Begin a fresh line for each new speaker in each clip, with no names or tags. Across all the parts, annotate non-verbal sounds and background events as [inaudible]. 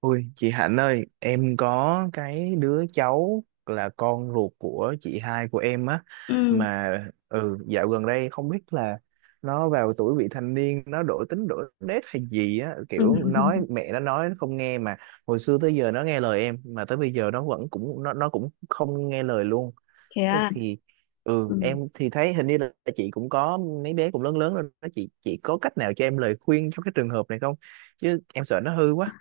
Ôi, chị Hạnh ơi, em có cái đứa cháu là con ruột của chị hai của em á
Ừ,
mà dạo gần đây không biết là nó vào tuổi vị thành niên, nó đổi tính đổi nết hay gì á,
ừ.
kiểu nói
[laughs]
mẹ nó nói nó không nghe, mà hồi xưa tới giờ nó nghe lời em, mà tới bây giờ nó vẫn cũng nó cũng không nghe lời luôn.
Thế
Thế
à?
thì
Ừ.
em thì thấy hình như là chị cũng có mấy bé cũng lớn lớn rồi đó, chị có cách nào cho em lời khuyên trong cái trường hợp này không, chứ em sợ nó hư quá.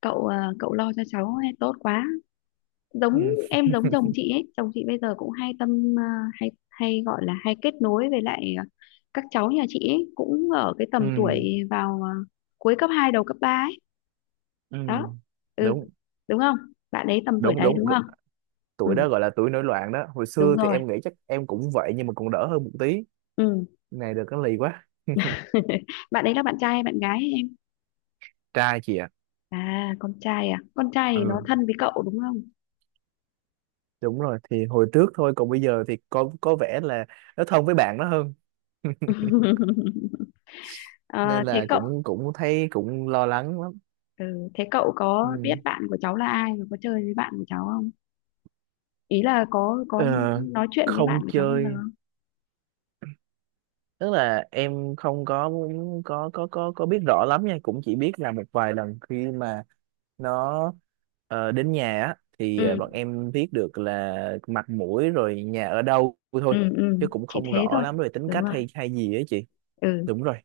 Cậu à, cậu lo cho cháu ấy, tốt quá.
Ừ.
giống em giống chồng chị ấy, chồng chị bây giờ cũng hay tâm à, hay hay gọi là hay kết nối với lại à, các cháu nhà chị ấy cũng ở cái tầm
Ừ,
tuổi vào à, cuối cấp 2 đầu cấp 3 ấy
ừ,
đó. Ừ.
đúng
Đúng không? Bạn ấy tầm tuổi
đúng
đấy,
đúng.
đúng không?
Tuổi đó
Ừ,
gọi là tuổi nổi loạn đó, hồi
đúng
xưa thì
rồi.
em nghĩ chắc em cũng vậy nhưng mà còn đỡ hơn một tí.
Ừ.
Này được cái lì quá.
[laughs] Bạn ấy là bạn trai hay bạn gái ấy, em?
Trai chị ạ.
À, con trai. À, con trai thì nó
Ừ,
thân với cậu đúng không?
đúng rồi, thì hồi trước thôi, còn bây giờ thì có vẻ là nó thân với bạn nó hơn. [laughs]
[laughs] Ờ,
nên
thế
là
cậu
cũng cũng thấy cũng lo lắng lắm.
Ừ, thế cậu có biết
Ừ.
bạn của cháu là ai và có chơi với bạn của cháu không? Ý là có
Ờ,
nói chuyện với bạn
không
của cháu bao giờ
chơi,
không?
tức là em không có biết rõ lắm nha, cũng chỉ biết là một vài lần khi mà nó đến nhà á thì
Ừ,
bọn em biết được là mặt mũi rồi nhà ở đâu
ừ,
thôi,
ừ,
chứ cũng
chỉ
không
thế
rõ
thôi.
lắm về tính
Đúng
cách
rồi.
hay hay gì ấy chị.
Ừ,
Đúng rồi.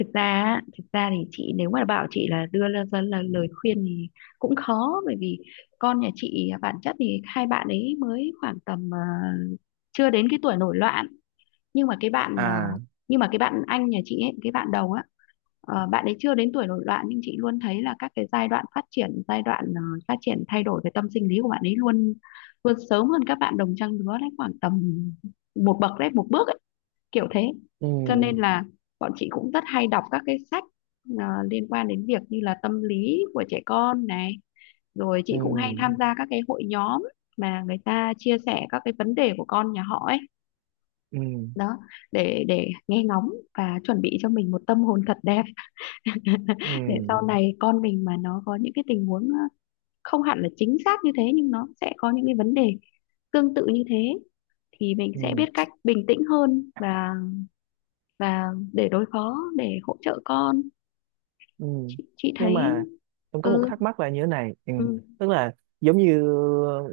thực ra á, thực ra thì chị nếu mà bảo chị là đưa ra là lời khuyên thì cũng khó bởi vì con nhà chị bản chất thì hai bạn ấy mới khoảng tầm chưa đến cái tuổi nổi loạn, nhưng mà cái bạn à,
À,
nhưng mà cái bạn anh nhà chị ấy, cái bạn đầu á, bạn ấy chưa đến tuổi nổi loạn nhưng chị luôn thấy là các cái giai đoạn phát triển thay đổi về tâm sinh lý của bạn ấy luôn luôn sớm hơn các bạn đồng trang lứa đấy, khoảng tầm một bậc đấy một bước ấy, kiểu thế.
ừ,
Cho nên là bọn chị cũng rất hay đọc các cái sách liên quan đến việc như là tâm lý của trẻ con này, rồi
ừ,
chị cũng hay tham gia các cái hội nhóm mà người ta chia sẻ các cái vấn đề của con nhà họ ấy
ừ,
đó, để nghe ngóng và chuẩn bị cho mình một tâm hồn thật đẹp, [laughs]
ừ,
để sau này con mình mà nó có những cái tình huống không hẳn là chính xác như thế nhưng nó sẽ có những cái vấn đề tương tự như thế thì mình sẽ
ừ,
biết cách bình tĩnh hơn và để đối phó, để hỗ trợ con.
ừ.
Chị
Nhưng
thấy.
mà em có một
Ừ,
thắc mắc là như thế này. Ừ.
ừ,
Tức là giống như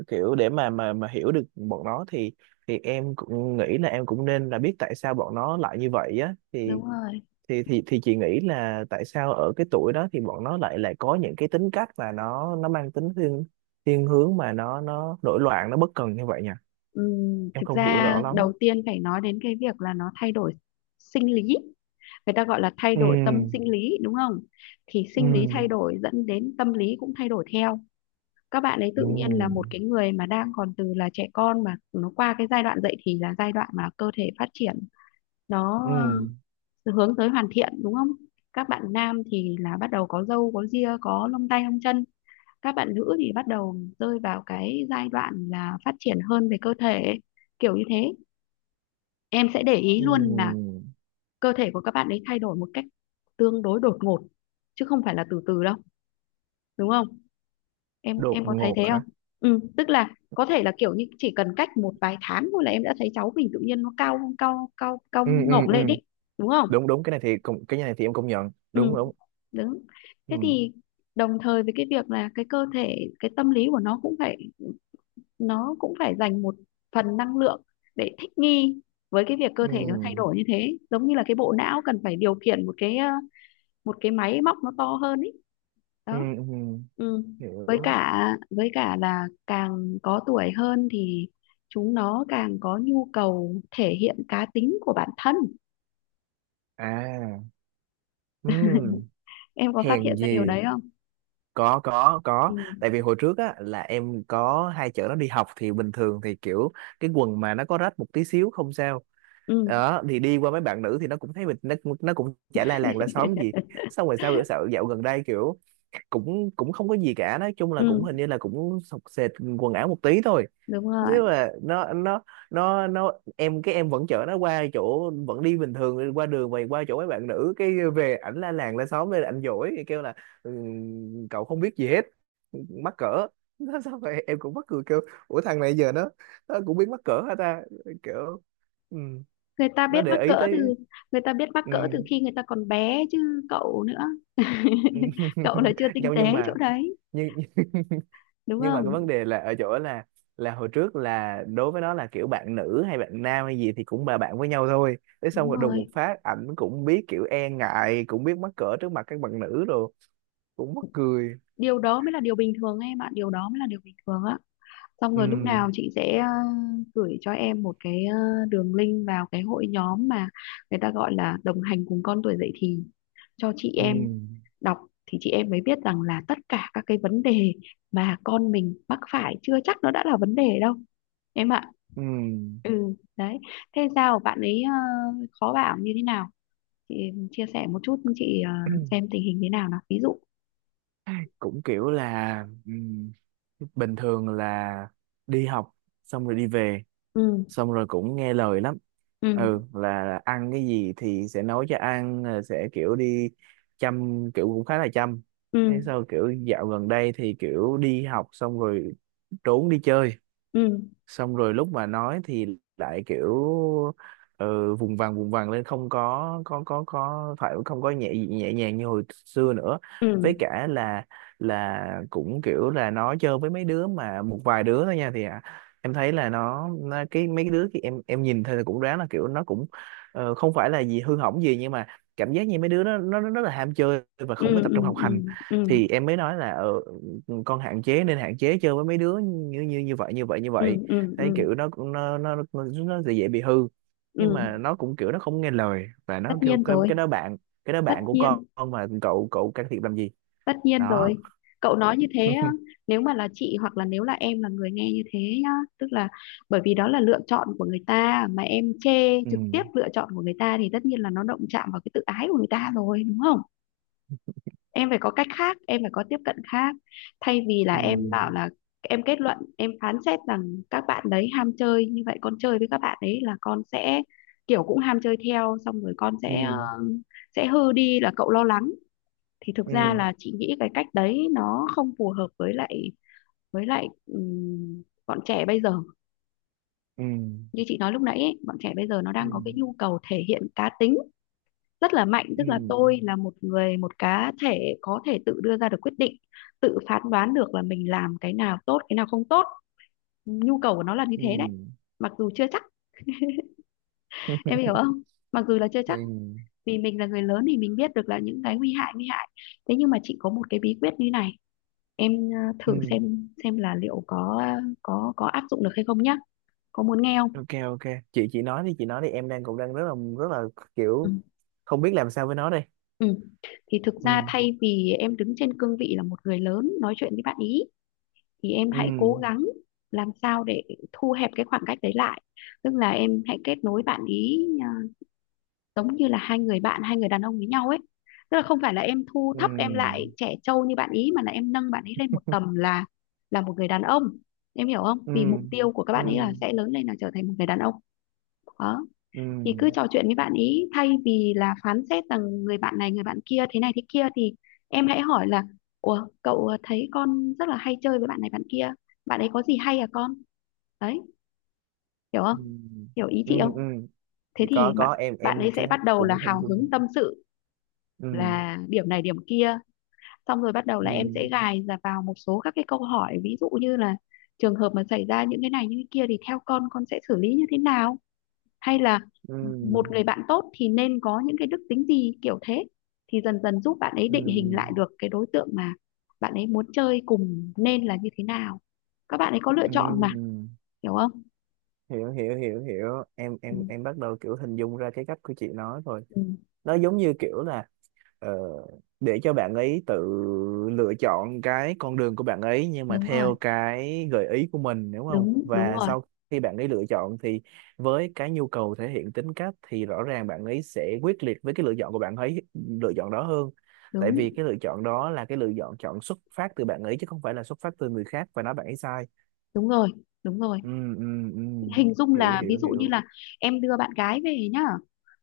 kiểu để mà hiểu được bọn nó thì em cũng nghĩ là em cũng nên là biết tại sao bọn nó lại như vậy á, thì
đúng rồi.
thì chị nghĩ là tại sao ở cái tuổi đó thì bọn nó lại lại có những cái tính cách mà nó mang tính thiên thiên hướng mà nó nổi loạn, nó bất cần như vậy nhỉ?
Ừ,
Em
thực
không hiểu rõ
ra
lắm.
đầu tiên phải nói đến cái việc là nó thay đổi sinh lý, người ta gọi là thay
Ừ,
đổi tâm sinh lý đúng không? Thì
ừ,
sinh lý thay đổi dẫn đến tâm lý cũng thay đổi theo. Các bạn ấy tự nhiên là một
ừ,
cái người mà đang còn từ là trẻ con mà nó qua cái giai đoạn dậy thì, là giai đoạn mà cơ thể phát triển, nó
ừ,
ờ, hướng tới hoàn thiện đúng không? Các bạn nam thì là bắt đầu có râu có ria có lông tay lông chân, các bạn nữ thì bắt đầu rơi vào cái giai đoạn là phát triển hơn về cơ thể, kiểu như thế. Em sẽ để ý
ừ.
luôn là cơ thể của các bạn ấy thay đổi một cách tương đối đột ngột chứ không phải là từ từ đâu, đúng không? em
Đột
em có thấy
ngột
thế
hả?
không? Ừ, tức là có thể là kiểu như chỉ cần cách một vài tháng thôi là em đã thấy cháu mình tự nhiên nó cao cao cao cao
Ừ, ừ,
ngổng
ừ,
lên đấy, đúng không?
đúng đúng, cái này thì em công nhận đúng
Ừ,
đúng.
đúng. Thế
Ừ,
thì đồng thời với cái việc là cái cơ thể, cái tâm lý của nó cũng phải, nó cũng phải dành một phần năng lượng để thích nghi với cái việc cơ thể nó thay
ừ,
đổi như thế, giống như là cái bộ não cần phải điều khiển một cái máy móc nó to hơn ấy
ừ,
đó.
ừ.
Ừ. với
Hiểu.
cả với cả là càng có tuổi hơn thì chúng nó càng có nhu cầu thể hiện cá tính của bản thân,
À, ừ.
em có phát
Hèn
hiện ra
gì.
điều đấy không?
Có có
Ừ,
có. Tại vì hồi trước á là em có hai chợ nó đi học thì bình thường thì kiểu cái quần mà nó có rách một tí xíu không sao,
ừ.
đó thì đi qua mấy bạn nữ thì nó cũng thấy mình, nó cũng chả la làng la xóm gì.
[laughs]
Xong rồi sao bữa sợ dạo gần đây kiểu cũng cũng không có gì cả, nói chung là
Ừ,
cũng hình như là cũng sọc sệt quần áo một tí thôi.
đúng rồi.
Nếu mà nó em cái em vẫn chở nó qua chỗ, vẫn đi bình thường qua đường và qua chỗ mấy bạn nữ cái về ảnh la làng la xóm lên, ảnh dỗi thì kêu là "Ừ, cậu không biết gì hết, mắc cỡ." [laughs] nó sao vậy, em cũng mắc cười, kêu ủa thằng này giờ nó cũng biết mắc cỡ hả ta, kiểu, ừ,
người ta
nó
biết mắc
để ý
cỡ từ
tới.
Người ta biết mắc
Ừ.
cỡ từ khi người ta còn bé chứ, cậu nữa. [laughs] Cậu là chưa
[laughs]
tinh
nhau,
tế chỗ đấy,
nhưng
đúng
nhưng mà cái vấn
không?
đề là ở chỗ là hồi trước là đối với nó là kiểu bạn nữ hay bạn nam hay gì thì cũng là bạn với nhau thôi, thế xong
Đúng
rồi đùng một
rồi.
phát ảnh cũng biết kiểu e ngại, cũng biết mắc cỡ trước mặt các bạn nữ rồi, cũng mắc cười.
Điều đó mới là điều bình thường em ạ, điều đó mới là điều bình thường á. Xong rồi lúc
Ừ,
nào chị sẽ gửi cho em một cái đường link vào cái hội nhóm mà người ta gọi là đồng hành cùng con tuổi dậy thì, cho chị
ừ,
em đọc thì chị em mới biết rằng là tất cả các cái vấn đề mà con mình mắc phải chưa chắc nó đã là vấn đề đâu em ạ.
ừ.
Ừ, đấy. Thế sao bạn ấy khó bảo như thế nào chị chia sẻ một chút chị xem
[clears throat]
tình hình thế nào nào, ví dụ.
cũng kiểu là bình thường là đi học xong rồi đi về,
Ừ,
xong rồi cũng nghe lời lắm,
ừ,
ừ là ăn cái gì thì sẽ nói cho ăn, rồi sẽ kiểu đi chăm, kiểu cũng khá là chăm. Thế
ừ,
sau kiểu dạo gần đây thì kiểu đi học xong rồi trốn đi chơi,
ừ,
xong rồi lúc mà nói thì lại kiểu vùng vằng lên, không có phải, không có nhẹ nhẹ nhàng như hồi xưa nữa.
ừ,
Với cả là cũng kiểu là nó chơi với mấy đứa mà một vài đứa thôi nha, thì em thấy là nó cái mấy cái đứa thì em nhìn thấy là cũng ráng là kiểu nó cũng không phải là gì hư hỏng gì nhưng mà cảm giác như mấy đứa đó nó rất là ham chơi và
ừ,
không có tập
ừ,
trung học
ừ,
hành.
ừ,
Thì em mới nói là con hạn chế, nên hạn chế chơi với mấy đứa như như như vậy như vậy như vậy,
ừ, ừ,
thấy
ừ,
kiểu nó cũng nó dễ dễ bị hư, nhưng mà
ừ,
nó cũng kiểu nó không nghe lời, và
tất
nó kêu
nhiên rồi,
cái đó
tất
bạn của
nhiên,
con, mà cậu cậu can thiệp làm gì.
tất nhiên
Đó.
rồi. Cậu nói như thế á,
[laughs]
nếu mà là chị hoặc là nếu là em là người nghe như thế nhá, tức là bởi vì đó là lựa chọn của người ta mà em chê
ừ,
trực tiếp lựa chọn của người ta thì tất nhiên là nó động chạm vào cái tự ái của người ta rồi, đúng không? Em phải có cách khác, em phải có tiếp cận khác thay vì là
ừ,
em bảo là em kết luận em phán xét rằng các bạn đấy ham chơi như vậy, con chơi với các bạn ấy là con sẽ kiểu cũng ham chơi theo, xong rồi con sẽ
ừ,
sẽ hư đi, là cậu lo lắng. Thì thực ra
ừ,
là chị nghĩ cái cách đấy nó không phù hợp với lại bọn trẻ bây giờ,
ừ,
như chị nói lúc nãy ấy, bọn trẻ bây giờ nó
ừ,
đang có cái nhu cầu thể hiện cá tính rất là mạnh,
ừ,
tức là tôi là một người, một cá thể có thể tự đưa ra được quyết định, tự phán đoán được là mình làm cái nào tốt, cái nào không tốt. Nhu cầu của nó là như
ừ.
thế đấy, mặc dù chưa chắc, em hiểu
[laughs]
không? Mặc dù là chưa chắc
ừ,
vì mình là người lớn thì mình biết được là những cái nguy hại nguy hại. Thế nhưng mà chị có một cái bí quyết như này, em
ừ.
thử xem là liệu có có áp dụng được hay không nhá, có muốn nghe không?
OK, ok. Chị nói đi, chị nói đi, em cũng đang rất là
Ừ.
kiểu không biết làm sao với nó đây.
Ừ. Thì thực ra
Ừ,
thay vì em đứng trên cương vị là một người lớn nói chuyện với bạn ý thì em hãy cố
ừ,
gắng làm sao để thu hẹp cái khoảng cách đấy lại, tức là em hãy kết nối bạn ý à, giống như là hai người bạn, hai người đàn ông với nhau ấy, tức là không phải là em thu thấp em lại
ừ,
trẻ trâu như bạn ý mà là em nâng bạn ý lên một tầm là một người đàn ông. Em hiểu không?
ừ,
Vì mục tiêu của các
ừ,
bạn ấy là
ừ.
sẽ lớn lên là trở thành một người đàn ông đó.
Ừ.
Thì cứ trò chuyện với bạn ý thay vì là phán xét rằng người bạn này người bạn kia thế này thế kia thì em hãy hỏi là ủa cậu thấy con rất là hay chơi với bạn này bạn kia, bạn ấy có gì hay à con, đấy, hiểu
Ừ,
không? Hiểu ý
ừ,
chị không?
ừ.
Thế
Thì
thì
có
bạn
có em
bạn
em
ấy sẽ
cái
bắt đầu là
cũng hình
hào
dung.
hứng tâm sự
Ừ,
là điểm này điểm kia, xong rồi bắt đầu là
ừ,
em sẽ gài vào một số các cái câu hỏi ví dụ như là trường hợp mà xảy ra những cái này những cái kia thì theo con sẽ xử lý như thế nào, hay là một
ừ,
người bạn tốt thì nên có những cái đức tính gì, kiểu thế, thì dần dần giúp bạn ấy
ừ,
định hình lại được cái đối tượng mà bạn ấy muốn chơi cùng nên là như thế nào. Các bạn ấy có lựa
ừ.
chọn mà, hiểu không?
Hiểu hiểu hiểu hiểu, em
Ừ,
em em bắt đầu kiểu hình dung ra cái cách của chị nói rồi.
ừ,
Nó giống như kiểu là ờ, để cho bạn ấy tự lựa chọn cái con đường của bạn ấy, nhưng mà
đúng rồi,
theo cái gợi ý của mình, đúng không?
đúng đúng
Và
rồi,
sau khi bạn ấy lựa chọn thì với cái nhu cầu thể hiện tính cách thì rõ ràng bạn ấy sẽ quyết liệt với cái lựa chọn của bạn ấy, lựa chọn đó hơn. Tại
đúng
vì cái lựa chọn đó là cái lựa chọn chọn xuất phát từ bạn ấy chứ không phải là xuất phát từ người khác và nói bạn ấy sai.
đúng rồi, đúng rồi.
Ừ, ừ, ừ.
Hình dung
Hiểu
là ví
hiểu
dụ như
hiểu.
là em đưa bạn gái về nhá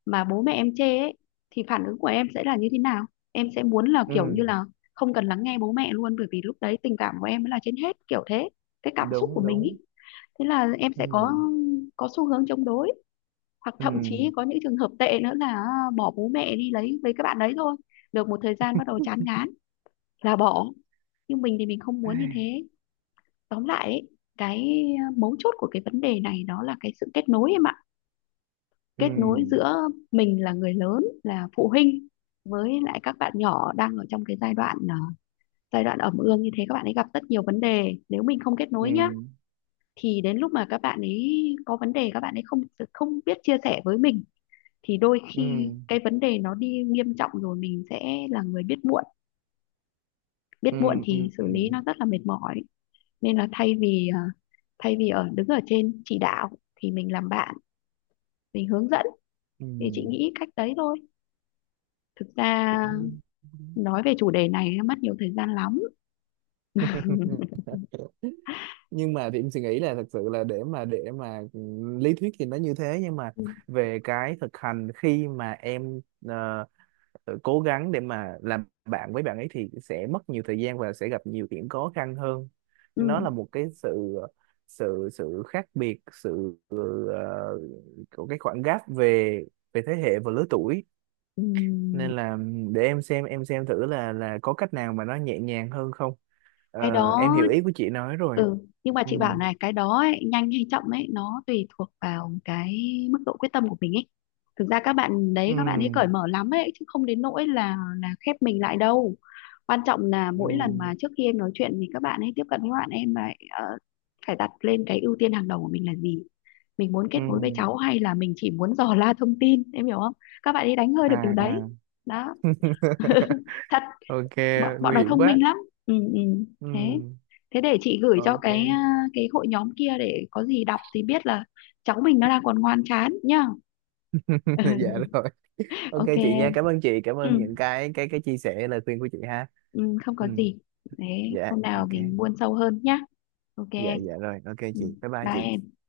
mà bố mẹ em chê ấy thì phản ứng của em sẽ là như thế nào? Em sẽ muốn là kiểu như
Ừ.
là không cần lắng nghe bố mẹ luôn bởi vì lúc đấy tình cảm của em mới là trên hết, kiểu thế, cái cảm xúc của
Đúng
mình ý.
đúng.
Thế là em
Ừ,
sẽ có xu hướng chống đối, hoặc
ừ.
thậm chí có những trường hợp tệ nữa là bỏ bố mẹ đi lấy với các bạn đấy thôi, được một thời gian bắt đầu chán ngán là bỏ, nhưng mình thì mình không muốn như
Ai,
thế. Tóm lại ấy, cái mấu chốt của cái vấn đề này đó là cái sự kết nối em ạ.
ừ,
Kết nối giữa mình là người lớn là phụ huynh với lại các bạn nhỏ đang ở trong cái giai đoạn ẩm ương như thế, các bạn ấy gặp rất nhiều vấn đề, nếu mình không kết
ừ,
nối nhá thì đến lúc mà các bạn ấy có vấn đề các bạn ấy không không biết chia sẻ với mình thì đôi
ừ,
khi cái vấn đề nó đi nghiêm trọng rồi mình sẽ là người biết muộn, biết muộn
ừ, ừ,
thì xử
ừ,
lý nó rất là mệt mỏi. Nên là thay vì đứng ở trên chỉ đạo thì mình làm bạn, mình hướng dẫn,
ừ,
thì chị nghĩ cách đấy thôi. Thực ra
cũng đúng.
nói về chủ đề này nó mất nhiều thời gian lắm. [laughs]
[laughs] Nhưng mà thì em suy nghĩ là thật sự là để mà lý thuyết thì nó như thế, nhưng mà
Ừ,
về cái thực hành khi mà em ờ, cố gắng để mà làm bạn với bạn ấy thì sẽ mất nhiều thời gian và sẽ gặp nhiều điểm khó khăn hơn.
ừ,
Nó là một cái sự sự sự khác biệt, sự của cái khoảng gap về về thế hệ và lứa tuổi.
ừ.
Nên là để em xem thử là có cách nào mà nó nhẹ nhàng hơn không. Ờ,
Cái đó.
em hiểu ý của chị nói rồi.
Ừ, nhưng mà
Ừ,
chị bảo này, cái đó ấy, nhanh hay chậm ấy nó tùy thuộc vào cái mức độ quyết tâm của mình ấy. Thực ra các bạn đấy,
ừ,
các bạn ấy cởi mở lắm ấy chứ không đến nỗi là khép mình lại đâu. Quan trọng là mỗi lần
ừ,
mà trước khi em nói chuyện thì các bạn ấy tiếp cận với bạn em lại phải đặt lên cái ưu tiên hàng đầu của mình là gì, mình muốn
ừ.
kết nối với cháu hay là mình chỉ muốn dò la thông tin, em hiểu không? Các bạn ấy đánh hơi được
À,
điều đấy
à.
đó,
[laughs]
thật,
ok.
bọn bọn
Nguy
nó
hiểm
thông
quá.
minh lắm. Ừ, ừ.
Ừ.
thế thế để chị gửi cho
OK.
cái hội nhóm kia để có gì đọc thì biết là cháu mình nó đang còn ngoan chán nhá.
[laughs] dạ
[laughs]
rồi, ok
Ok
chị nha,
em.
cảm ơn chị, cảm
Ừ,
ơn những cái chia sẻ lời khuyên của chị ha.
ừ, không
Ừ,
có gì. Thế
dạ
hôm nào
ok,
mình buôn sâu hơn nhá. Ok
dạ
em.
dạ rồi, ok
Ừ,
chị, bye bye
bye
chị.
em.